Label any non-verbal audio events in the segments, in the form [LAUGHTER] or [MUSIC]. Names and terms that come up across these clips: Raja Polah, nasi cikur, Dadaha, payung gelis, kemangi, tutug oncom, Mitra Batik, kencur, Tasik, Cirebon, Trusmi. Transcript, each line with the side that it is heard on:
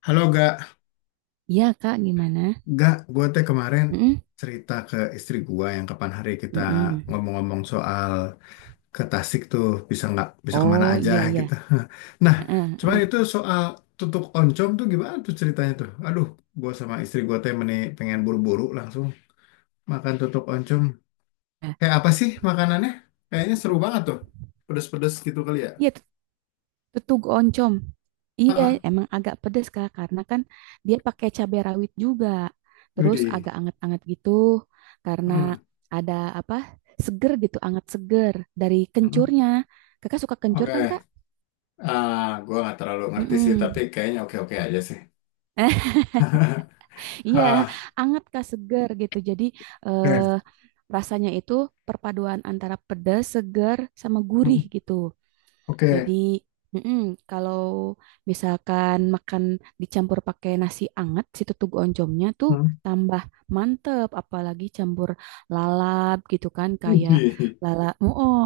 left: Halo gak,
right: Iya Kak, gimana?
left: gue teh kemarin
right: Mm-mm,
left: cerita ke istri gua yang kapan hari kita
right: mm-mm.
left: ngomong-ngomong soal ke Tasik tuh bisa nggak bisa kemana
right: Oh
left: aja
right: iya iya.
left: gitu. [LAUGHS] Nah,
right: Heeh,
left: cuman
right: heeh.
left: itu soal tutuk oncom tuh gimana tuh ceritanya tuh? Aduh, gua sama istri gua teh meni pengen buru-buru langsung makan tutuk oncom.
right: Nah,
left: Kayak apa sih makanannya? Kayaknya seru banget tuh, pedes-pedes gitu kali ya.
right: Iya tut- tutug oncom. Iya
left: Ah,
right: emang agak pedes Kak karena kan dia pakai cabai rawit juga. Terus
left: widih.
right: agak anget-anget gitu karena
left: Hmm,
right: ada apa? Seger gitu, anget seger dari
left: hmm.
right: kencurnya. Kakak suka kencur
left: Oke,
right: kan Kak?
left: ah, gua nggak terlalu ngerti sih, tapi
right: Mm-mm.
left: kayaknya oke-oke aja sih.
right: [LAUGHS]
left: [LAUGHS]
right: Iya,
left: Ah,
right: anget Kak seger gitu. Jadi eh,
left: oke.
right: rasanya itu perpaduan antara pedas, seger sama
left: Hmm,
right: gurih gitu. Jadi,
left: oke.
right: mm-mm, kalau misalkan makan dicampur pakai nasi anget, si tutug oncomnya tuh
left: Hmm.
right: tambah mantep, apalagi campur lalap gitu kan, kayak
left: Wih.
right: lalap, oh, oh,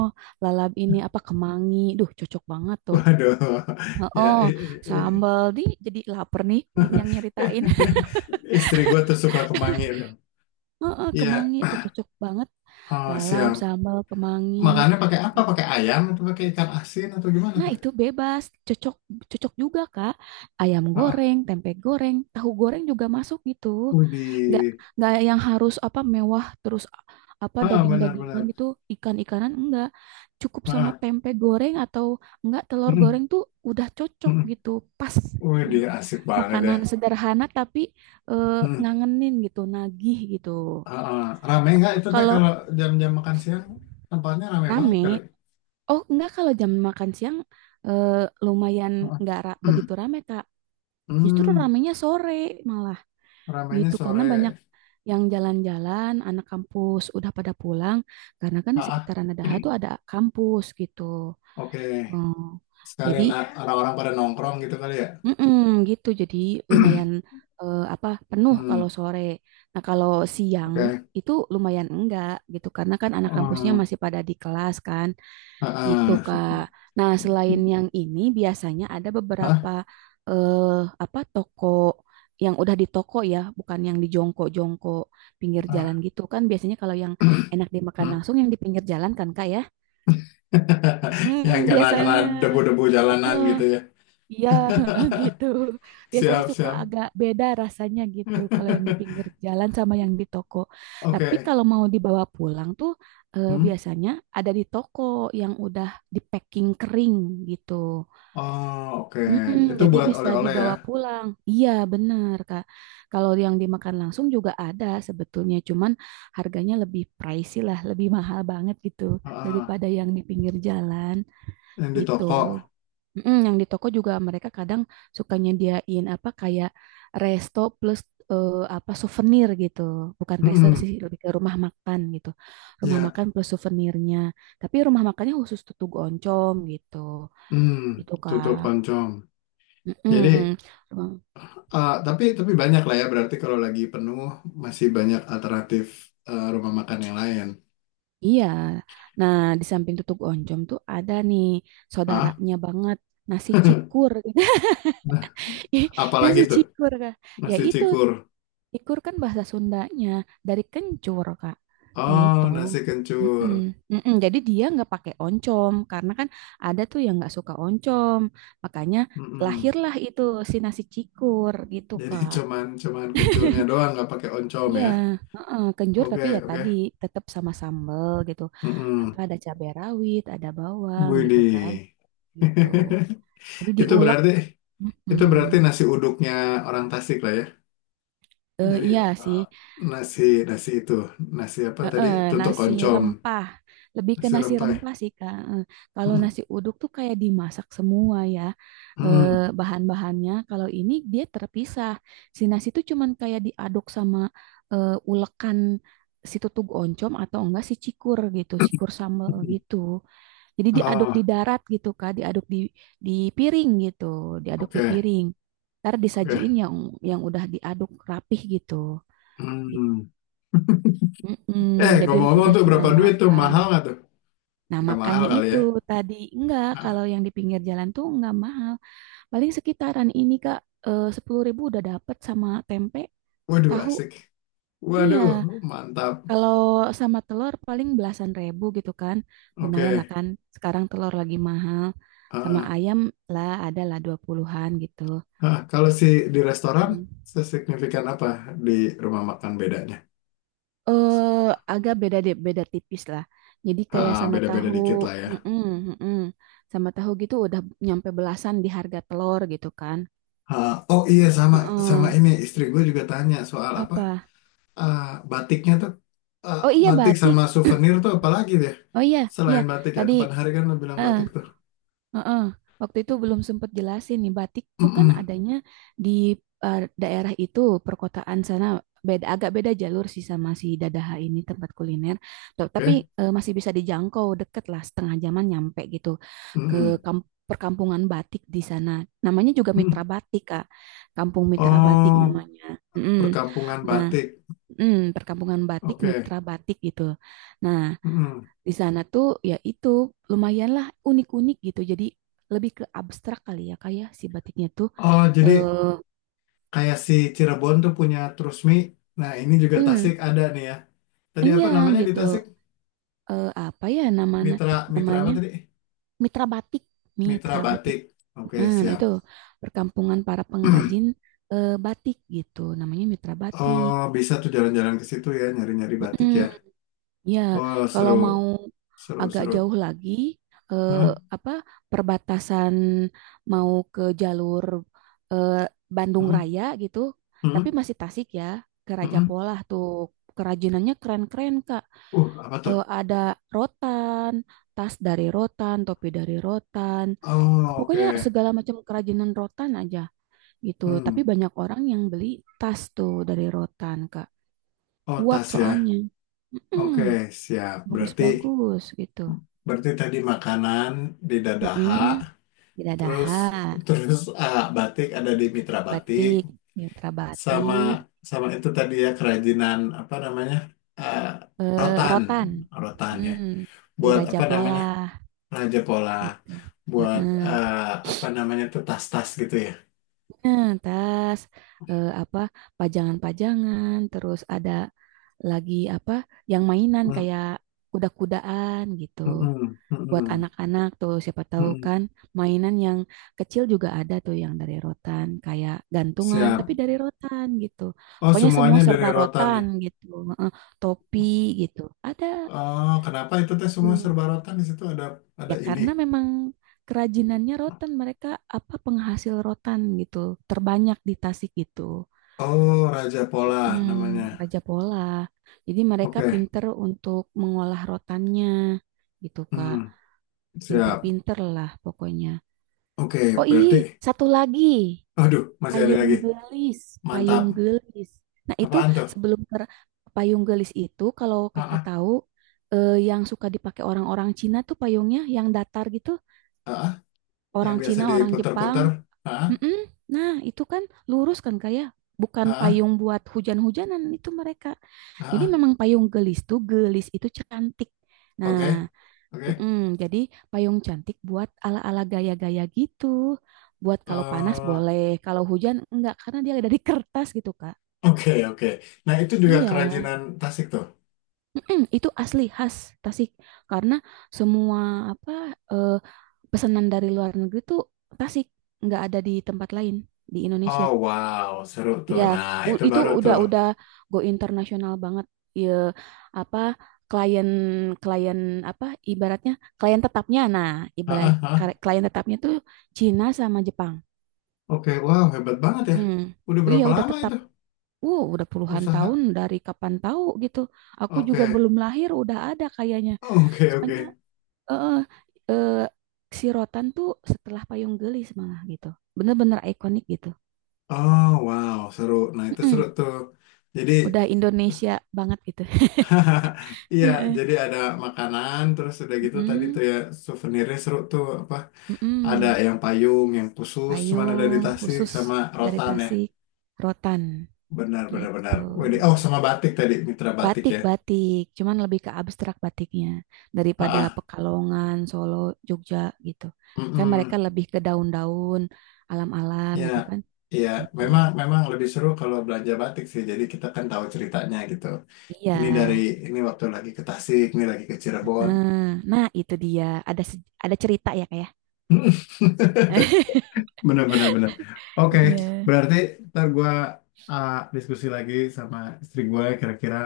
right: lalap ini apa kemangi, duh cocok banget tuh.
left: Waduh.
right: Oh,
left: [LAUGHS] Ya,
right: oh, sambal di jadi lapar nih
left: [LAUGHS]
right: yang nyeritain. [LAUGHS]
left: istri gue tuh suka kemangi loh.
right: Oh, oh,
left: Iya,
right: kemangi tuh cocok banget.
left: oh,
right: Lalap,
left: siap.
right: sambal, kemangi.
left: Makannya pakai apa? Pakai ayam atau pakai ikan asin atau gimana
right: Nah,
left: tuh?
right: itu bebas, cocok cocok juga, Kak. Ayam
left: Ah,
right: goreng, tempe goreng, tahu goreng juga masuk gitu. Nggak
left: wih.
right: nggak yang harus apa mewah terus apa
left: Ah,
right: daging-dagingan
left: benar-benar.
right: gitu, ikan-ikanan enggak. Cukup sama
left: Ah,
right: tempe goreng atau enggak telur
left: hmm,
right: goreng tuh udah cocok
left: hmm.
right: gitu, pas. Mm.
left: Widih, asik banget ya.
right: Makanan sederhana tapi
left: Hmm.
right: ngangenin gitu, nagih gitu.
left: Ah, ah. Rame nggak itu teh kalau
right: Kalau
left: jam-jam makan siang tempatnya rame banget
right: rame,
left: kali.
right: oh enggak kalau jam makan siang eh, lumayan
left: Ah,
right: enggak
left: ah. [CLEARS THROAT]
right: begitu rame, Kak. Justru
left: Hmm,
right: ramenya sore malah
left: ramainya
right: gitu karena banyak
left: sore.
right: yang jalan-jalan, anak kampus udah pada pulang karena kan di
left: Ah,
right: sekitaran Dadaha tuh
left: [CLEARS THROAT]
right: ada kampus gitu.
left: oke.
right: Hmm, jadi
left: Sekalian ah, ya, orang-orang pada nongkrong gitu kali ya.
right: mm-mm, gitu jadi lumayan
left: [CLEARS THROAT]
right: apa penuh kalau
left: Hmm,
right: sore. Nah, kalau siang
left: oke.
right: itu lumayan enggak gitu karena kan anak kampusnya
left: Hmm,
right: masih pada di kelas kan, gitu
left: ah, ah.
right: Kak. Nah, selain yang ini biasanya ada
left: Hah?
right: beberapa eh apa toko yang udah di toko ya, bukan yang di jongkok-jongkok pinggir jalan
left: Ah,
right: gitu kan. Biasanya kalau yang
left: [CLEARS THROAT]
right: enak dimakan
left: hmm.
right: langsung yang di pinggir jalan kan Kak ya.
left: [LAUGHS] Yang
right: Hmm,
left: kena kena
right: biasanya.
left: debu-debu jalanan gitu ya.
right: Iya, [LAUGHS] gitu. Biasanya
left: Siap,
right: suka
left: siap.
right: agak beda rasanya gitu kalau yang di pinggir
left: [LAUGHS]
right: jalan sama yang di toko. Tapi
left: Oke.
right: kalau mau dibawa pulang tuh
left: Hmm.
right: biasanya ada di toko yang udah di packing kering gitu.
left: Oh, oke.
right: Mm-mm,
left: Itu
right: jadi
left: buat
right: bisa
left: oleh-oleh ya.
right: dibawa pulang. Iya, benar Kak. Kalau yang dimakan langsung juga ada sebetulnya, cuman harganya lebih pricey lah, lebih mahal banget gitu
left: Ah, ah.
right: daripada yang di pinggir jalan
left: Yang di
right: gitu.
left: toko.
right: Mm, yang di toko juga mereka kadang suka nyediain apa kayak resto plus eh, apa souvenir gitu. Bukan resto
left: Hmm.
right: sih, lebih ke rumah makan gitu. Rumah
left: Ya.
right: makan plus souvenirnya. Tapi rumah makannya khusus tutug oncom gitu.
left: Hmm.
right: Itu
left: Tutup
right: Kak.
left: oncom. Jadi
right: Mm-mm. Rumah-
left: ah, tapi banyak lah ya berarti kalau lagi penuh masih banyak alternatif rumah makan yang lain.
right: Iya. Nah, di samping tutug oncom tuh ada nih
left: Hah?
right: saudaranya banget nasi
left: [LAUGHS]
right: cikur. [LAUGHS]
left: Nah,
right: Ih,
left: apalagi
right: nasi
left: tuh
right: cikur Kak. Ya
left: nasi
right: itu
left: cikur.
right: ikur kan bahasa Sundanya dari kencur, Kak. Gitu.
left: Oh, nasi kencur.
right: Mm-mm. Mm-mm. Jadi dia nggak pakai oncom karena kan ada tuh yang nggak suka oncom. Makanya
left: Mm-mm.
right: lahirlah itu si nasi cikur gitu,
left: Jadi [LAUGHS]
right: Kak.
left: cuman cuman kencurnya doang
right: [LAUGHS]
left: nggak pakai oncom
right: Iya,
left: ya.
right: heeh, kenjur tapi
left: Oke
right: ya tadi
left: oke.
right: tetap sama sambel gitu. Apa
left: Mm-mm.
right: ada cabai rawit, ada bawang gitu kan.
left: Widih.
right: Gitu. Jadi
left: [LAUGHS] Itu
right: diulek.
left: berarti itu
right: Mm.
left: berarti nasi uduknya orang Tasik lah ya.
right: Eh,
left: Jadi
right: iya sih,
left: eh, nasi nasi itu nasi apa tadi
right: heeh,
left: tutuk
right: nasi
left: oncom
right: rempah. Lebih ke
left: nasi
right: nasi
left: rempai.
right: rempah sih, Kak. Kalau
left: Mm-mm.
right: nasi uduk tuh kayak dimasak semua ya eh,
left: Mm-mm.
right: bahan-bahannya. Kalau ini dia terpisah. Si nasi tuh cuman kayak diaduk sama ulekan si tutug oncom atau enggak si cikur gitu, cikur sambal
left: Mm-hmm.
right: gitu. Jadi diaduk di
left: Ah,
right: darat gitu, Kak. Diaduk di di piring gitu, diaduk di
left: oke,
right: piring. Ntar disajiin
left: oke.
right: yang udah diaduk rapih gitu.
left: Hmm.
right: Mm-mm,
left: Eh,
right: jadi
left: ngomong-ngomong
right: udah
left: tuh
right: tinggal
left: berapa duit tuh?
right: makan.
left: Mahal nggak tuh?
right: Nah,
left: Nggak mahal
right: makanya
left: kali
right: itu
left: ya?
right: tadi enggak kalau
left: Ah,
right: yang di pinggir jalan tuh enggak mahal. Paling sekitaran ini Kak 10.000 udah dapet sama tempe,
left: waduh,
right: tahu.
left: asik.
right: Iya,
left: Waduh, mantap.
right: kalau sama telur paling belasan ribu gitu kan. Lumayan lah
left: Oke.
right: kan. Sekarang telur lagi mahal. Sama
left: Ah,
right: ayam lah ada lah dua puluhan gitu.
left: ah, kalau si di restoran,
right: Hmm.
left: sesignifikan apa di rumah makan bedanya?
right: eh Agak beda deh, beda tipis lah. Jadi kayak
left: Ah,
right: sama
left: beda-beda
right: tahu,
left: dikit lah ya.
right: mm-mm, mm-mm. Sama tahu gitu udah nyampe belasan di harga telur gitu kan.
left: Ah, oh iya, sama sama
right: Heeh.
left: ini istri gue juga tanya soal apa?
right: Apa?
left: Ah, batiknya tuh, ah,
right: Oh iya
left: batik sama
right: batik.
left: souvenir tuh apalagi deh?
right: Oh iya, iya.
left: Selain batik ya,
right: Tadi,
left: kapan hari kan lo bilang
right: eh,
left: batik tuh.
right: heeh. Waktu itu belum sempat jelasin nih, batik tuh kan
left: Mm-mm.
right: adanya di daerah itu, perkotaan sana beda agak beda jalur sih sama si Dadaha ini tempat kuliner. Tapi
left: Oke.
right: masih bisa dijangkau deket lah setengah jaman nyampe gitu ke
left: Mm-mm.
right: perkampungan batik di sana. Namanya juga Mitra
left: Mm.
right: Batik, Kak. Kampung Mitra Batik
left: Oh,
right: namanya. Mm-mm.
left: perkampungan
right: Nah,
left: batik.
right: perkampungan batik,
left: Oke.
right: Mitra Batik gitu. Nah,
left: Mm-mm.
right: di sana tuh ya itu lumayanlah unik-unik gitu. Jadi lebih ke abstrak kali ya kayak si batiknya tuh
left: Oh, jadi
right: eh
left: kayak si Cirebon tuh punya Trusmi. Nah, ini juga
right: hmm,
left: Tasik ada nih ya. Tadi apa
right: iya
left: namanya di
right: gitu.
left: Tasik?
right: Apa ya namanya
left: Mitra Mitra apa
right: namanya
left: tadi?
right: Mitra Batik.
left: Mitra
right: Mitra Batik.
left: batik. Oke,
right: Nah, nah, itu
left: siap.
right: perkampungan para pengrajin
left: [CLEARS THROAT]
right: batik gitu. Namanya Mitra Batik.
left: Oh, bisa tuh jalan-jalan ke situ ya, nyari-nyari batik
right: Mm-mm.
left: ya.
right: Ya,
left: Oh,
right: kalau mau
left: seru, seru,
right: agak
left: seru.
right: jauh lagi, eh,
left: Hah?
right: apa perbatasan mau ke jalur eh, Bandung
left: Hah?
right: Raya gitu,
left: Hah?
right: tapi masih Tasik ya, ke Raja
left: Hah?
right: Polah tuh kerajinannya keren-keren Kak.
left: Apa tuh?
right: Ada rotan, tas dari rotan, topi dari rotan,
left: Oh,
right: pokoknya
left: oke.
right: segala macam kerajinan rotan aja gitu.
left: Hmm.
right: Tapi banyak orang yang beli tas tuh dari rotan Kak,
left: Oh,
right: kuat
left: tas ya.
right: soalnya.
left: Oke,
right: Mm-mm,
left: siap. Berarti.
right: bagus-bagus gitu.
left: Berarti tadi makanan di Dadaha,
right: Mm-mm.
left: terus
right: Bidadaha,
left: terus ah, batik ada di Mitra Batik,
right: batik, mitra
left: sama
right: batik,
left: sama itu tadi ya kerajinan apa namanya ah, rotan,
right: rotan,
left: rotan ya.
right: mm, di
left: Buat
right: Raja
left: apa namanya
right: Pola
left: raja pola,
right: gitu.
left: buat
right: Heeh.
left: ah, apa namanya tuh tas-tas gitu ya.
right: Nah, tas apa pajangan-pajangan, terus ada lagi apa yang mainan
left: Mm,
right: kayak kuda-kudaan gitu.
left: mm-mm,
right: Buat
left: mm-mm,
right: anak-anak tuh siapa tahu
left: mm-mm.
right: kan mainan yang kecil juga ada tuh yang dari rotan kayak gantungan tapi
left: Siap.
right: dari rotan gitu,
left: Oh
right: pokoknya semua
left: semuanya dari
right: serba
left: rotan ya.
right: rotan gitu. Heeh, topi gitu ada
left: Oh kenapa itu teh semua
right: tuh.
left: serba rotan di situ ada
right: Ya
left: ini.
right: karena memang kerajinannya rotan mereka apa penghasil rotan gitu terbanyak di Tasik gitu.
left: Oh raja pola
right: Mm,
left: namanya.
right: Raja Pola jadi mereka
left: Oke.
right: pinter untuk mengolah rotannya gitu Kak,
left: Hmm, siap.
right: pinter-pinter lah pokoknya.
left: Oke,
right: Oh iya,
left: berarti,
right: satu lagi.
left: aduh, masih ada
right: Payung
left: lagi.
right: gelis,
left: Mantap.
right: payung gelis. Nah, itu
left: Apaan tuh?
right: sebelum payung gelis itu kalau
left: Ah,
right: Kakak
left: ah,
right: tahu yang suka dipakai orang-orang Cina tuh payungnya yang datar gitu,
left: ah, ah. Yang
right: orang
left: biasa
right: Cina, orang Jepang.
left: diputar-putar. Ah, ah,
right: Mm-mm. Nah, itu kan lurus kan kayak
left: ah,
right: bukan
left: ah,
right: payung buat hujan-hujanan itu mereka.
left: ah,
right: Jadi
left: ah.
right: memang payung gelis tuh gelis itu cantik. Nah,
left: Oke, oke.
right: Mm-mm, jadi payung cantik buat ala-ala gaya-gaya gitu. Buat kalau panas
left: Eh,
right: boleh, kalau hujan enggak karena dia dari kertas gitu, Kak.
left: oke, oke. Nah, itu juga
right: Iya.
left: kerajinan Tasik tuh.
right: Mm-mm, itu asli khas Tasik karena semua apa eh, pesanan dari luar negeri tuh Tasik, nggak ada di tempat lain di Indonesia.
left: Oh, wow, seru tuh.
right: Ya,
left: Nah, itu
right: itu
left: baru
right: udah
left: tuh.
right: udah go internasional banget. Ya, apa klien klien apa ibaratnya klien tetapnya. Nah,
left: Ah,
right: ibarat
left: ah, ah.
right: klien tetapnya tuh Cina sama Jepang.
left: Oke, wow, hebat banget ya.
right: Mm.
left: Udah
right: Iya,
left: berapa
right: udah
left: lama
right: tetap.
left: itu
right: Wow, udah puluhan tahun
left: usaha?
right: dari kapan tahu gitu. Aku juga
left: Oke,
right: belum lahir udah ada kayaknya.
left: oke,
right: Soalnya
left: oke.
right: eh eh si Rotan tuh setelah Payung Gelis malah gitu. Bener-bener ikonik gitu.
left: Oh, wow, seru. Nah, itu seru
right: Mm-mm.
left: tuh. Jadi
right: Udah Indonesia banget gitu.
left: [LAUGHS] iya, jadi
right: [LAUGHS]
left: ada makanan, terus udah gitu tadi tuh
right: Mm-mm,
left: ya souvenirnya seru tuh apa? Ada
right: mm-mm.
left: yang payung, yang khusus, cuman ada di
right: Payung
left: Tasik
right: khusus
left: sama
right: dari
left: rotan ya.
right: Tasik, rotan
left: Benar, benar, benar.
right: gitu.
left: Widih, oh, sama batik tadi, mitra batik ya.
right: Batik-batik, cuman lebih ke abstrak batiknya daripada
left: Ah,
right: Pekalongan, Solo, Jogja gitu. Kan mereka
left: mm
right: lebih ke daun-daun, alam-alam
left: ya,
right: gitu kan,
left: ya,
right: gitu.
left: memang lebih seru kalau belanja batik sih. Jadi kita kan tahu ceritanya gitu.
right: Iya.
left: Ini dari ini waktu lagi ke Tasik, ini lagi ke Cirebon.
right: Eh, Nah, itu dia. Ada cerita ya kayak.
left: [LAUGHS]
right: [LAUGHS]
left: Bener, bener, bener. Oke,
right: Iya.
left: berarti ntar gue diskusi lagi sama istri gue kira-kira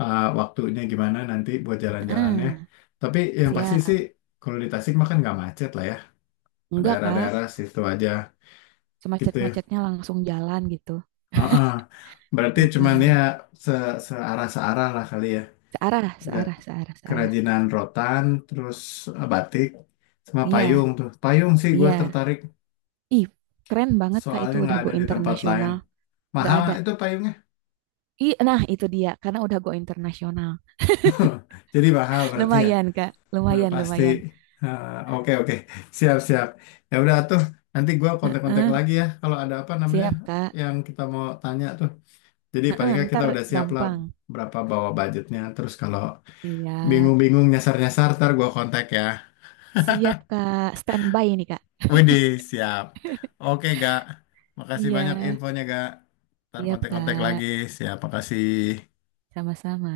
left: waktunya gimana nanti buat jalan-jalannya.
right: Heeh,
left: Tapi yang pasti sih
right: siap.
left: kalau di Tasik mah kan nggak macet lah ya.
right: Enggak, Kak.
left: Daerah-daerah situ aja gitu ya.
right: Semacet-macetnya langsung jalan gitu.
left: Heeh. Berarti cuman ya
right: Heeh.
left: se searah searah lah kali ya.
right: Searah,
left: Lihat
right: searah, searah, searah.
left: kerajinan rotan, terus batik, sama
right: Iya,
left: payung tuh. Payung sih gue
right: iya.
left: tertarik
right: Ih, keren banget Kak itu
left: soalnya
right: udah
left: nggak
right: go
left: ada di tempat lain.
right: internasional. Nggak
left: Mahal
right: ada.
left: itu payungnya.
right: Ih, nah itu dia karena udah go internasional.
left: Jadi mahal berarti ya.
right: Lumayan Kak,
left: Udah
right: lumayan,
left: pasti.
right: lumayan.
left: Ah, oke oke. Siap siap. Ya udah tuh. Nanti gua kontak-kontak
right: Heeh,
left: lagi ya. Kalau ada apa namanya
right: siap Kak.
left: yang kita mau tanya tuh. Jadi paling
right: Heeh,
left: nggak kita
right: ntar
left: udah siap lah
right: gampang.
left: berapa bawa budgetnya. Terus kalau
right: Siap,
left: bingung-bingung nyasar-nyasar, ntar gua kontak ya.
right: siap Kak. Standby nih Kak.
left: Widih siap. Oke gak. Makasih banyak
right: Iya,
left: infonya gak. Ntar
right: siap
left: kontak-kontak
right: Kak.
left: lagi. Siap. Makasih.
right: Sama-sama.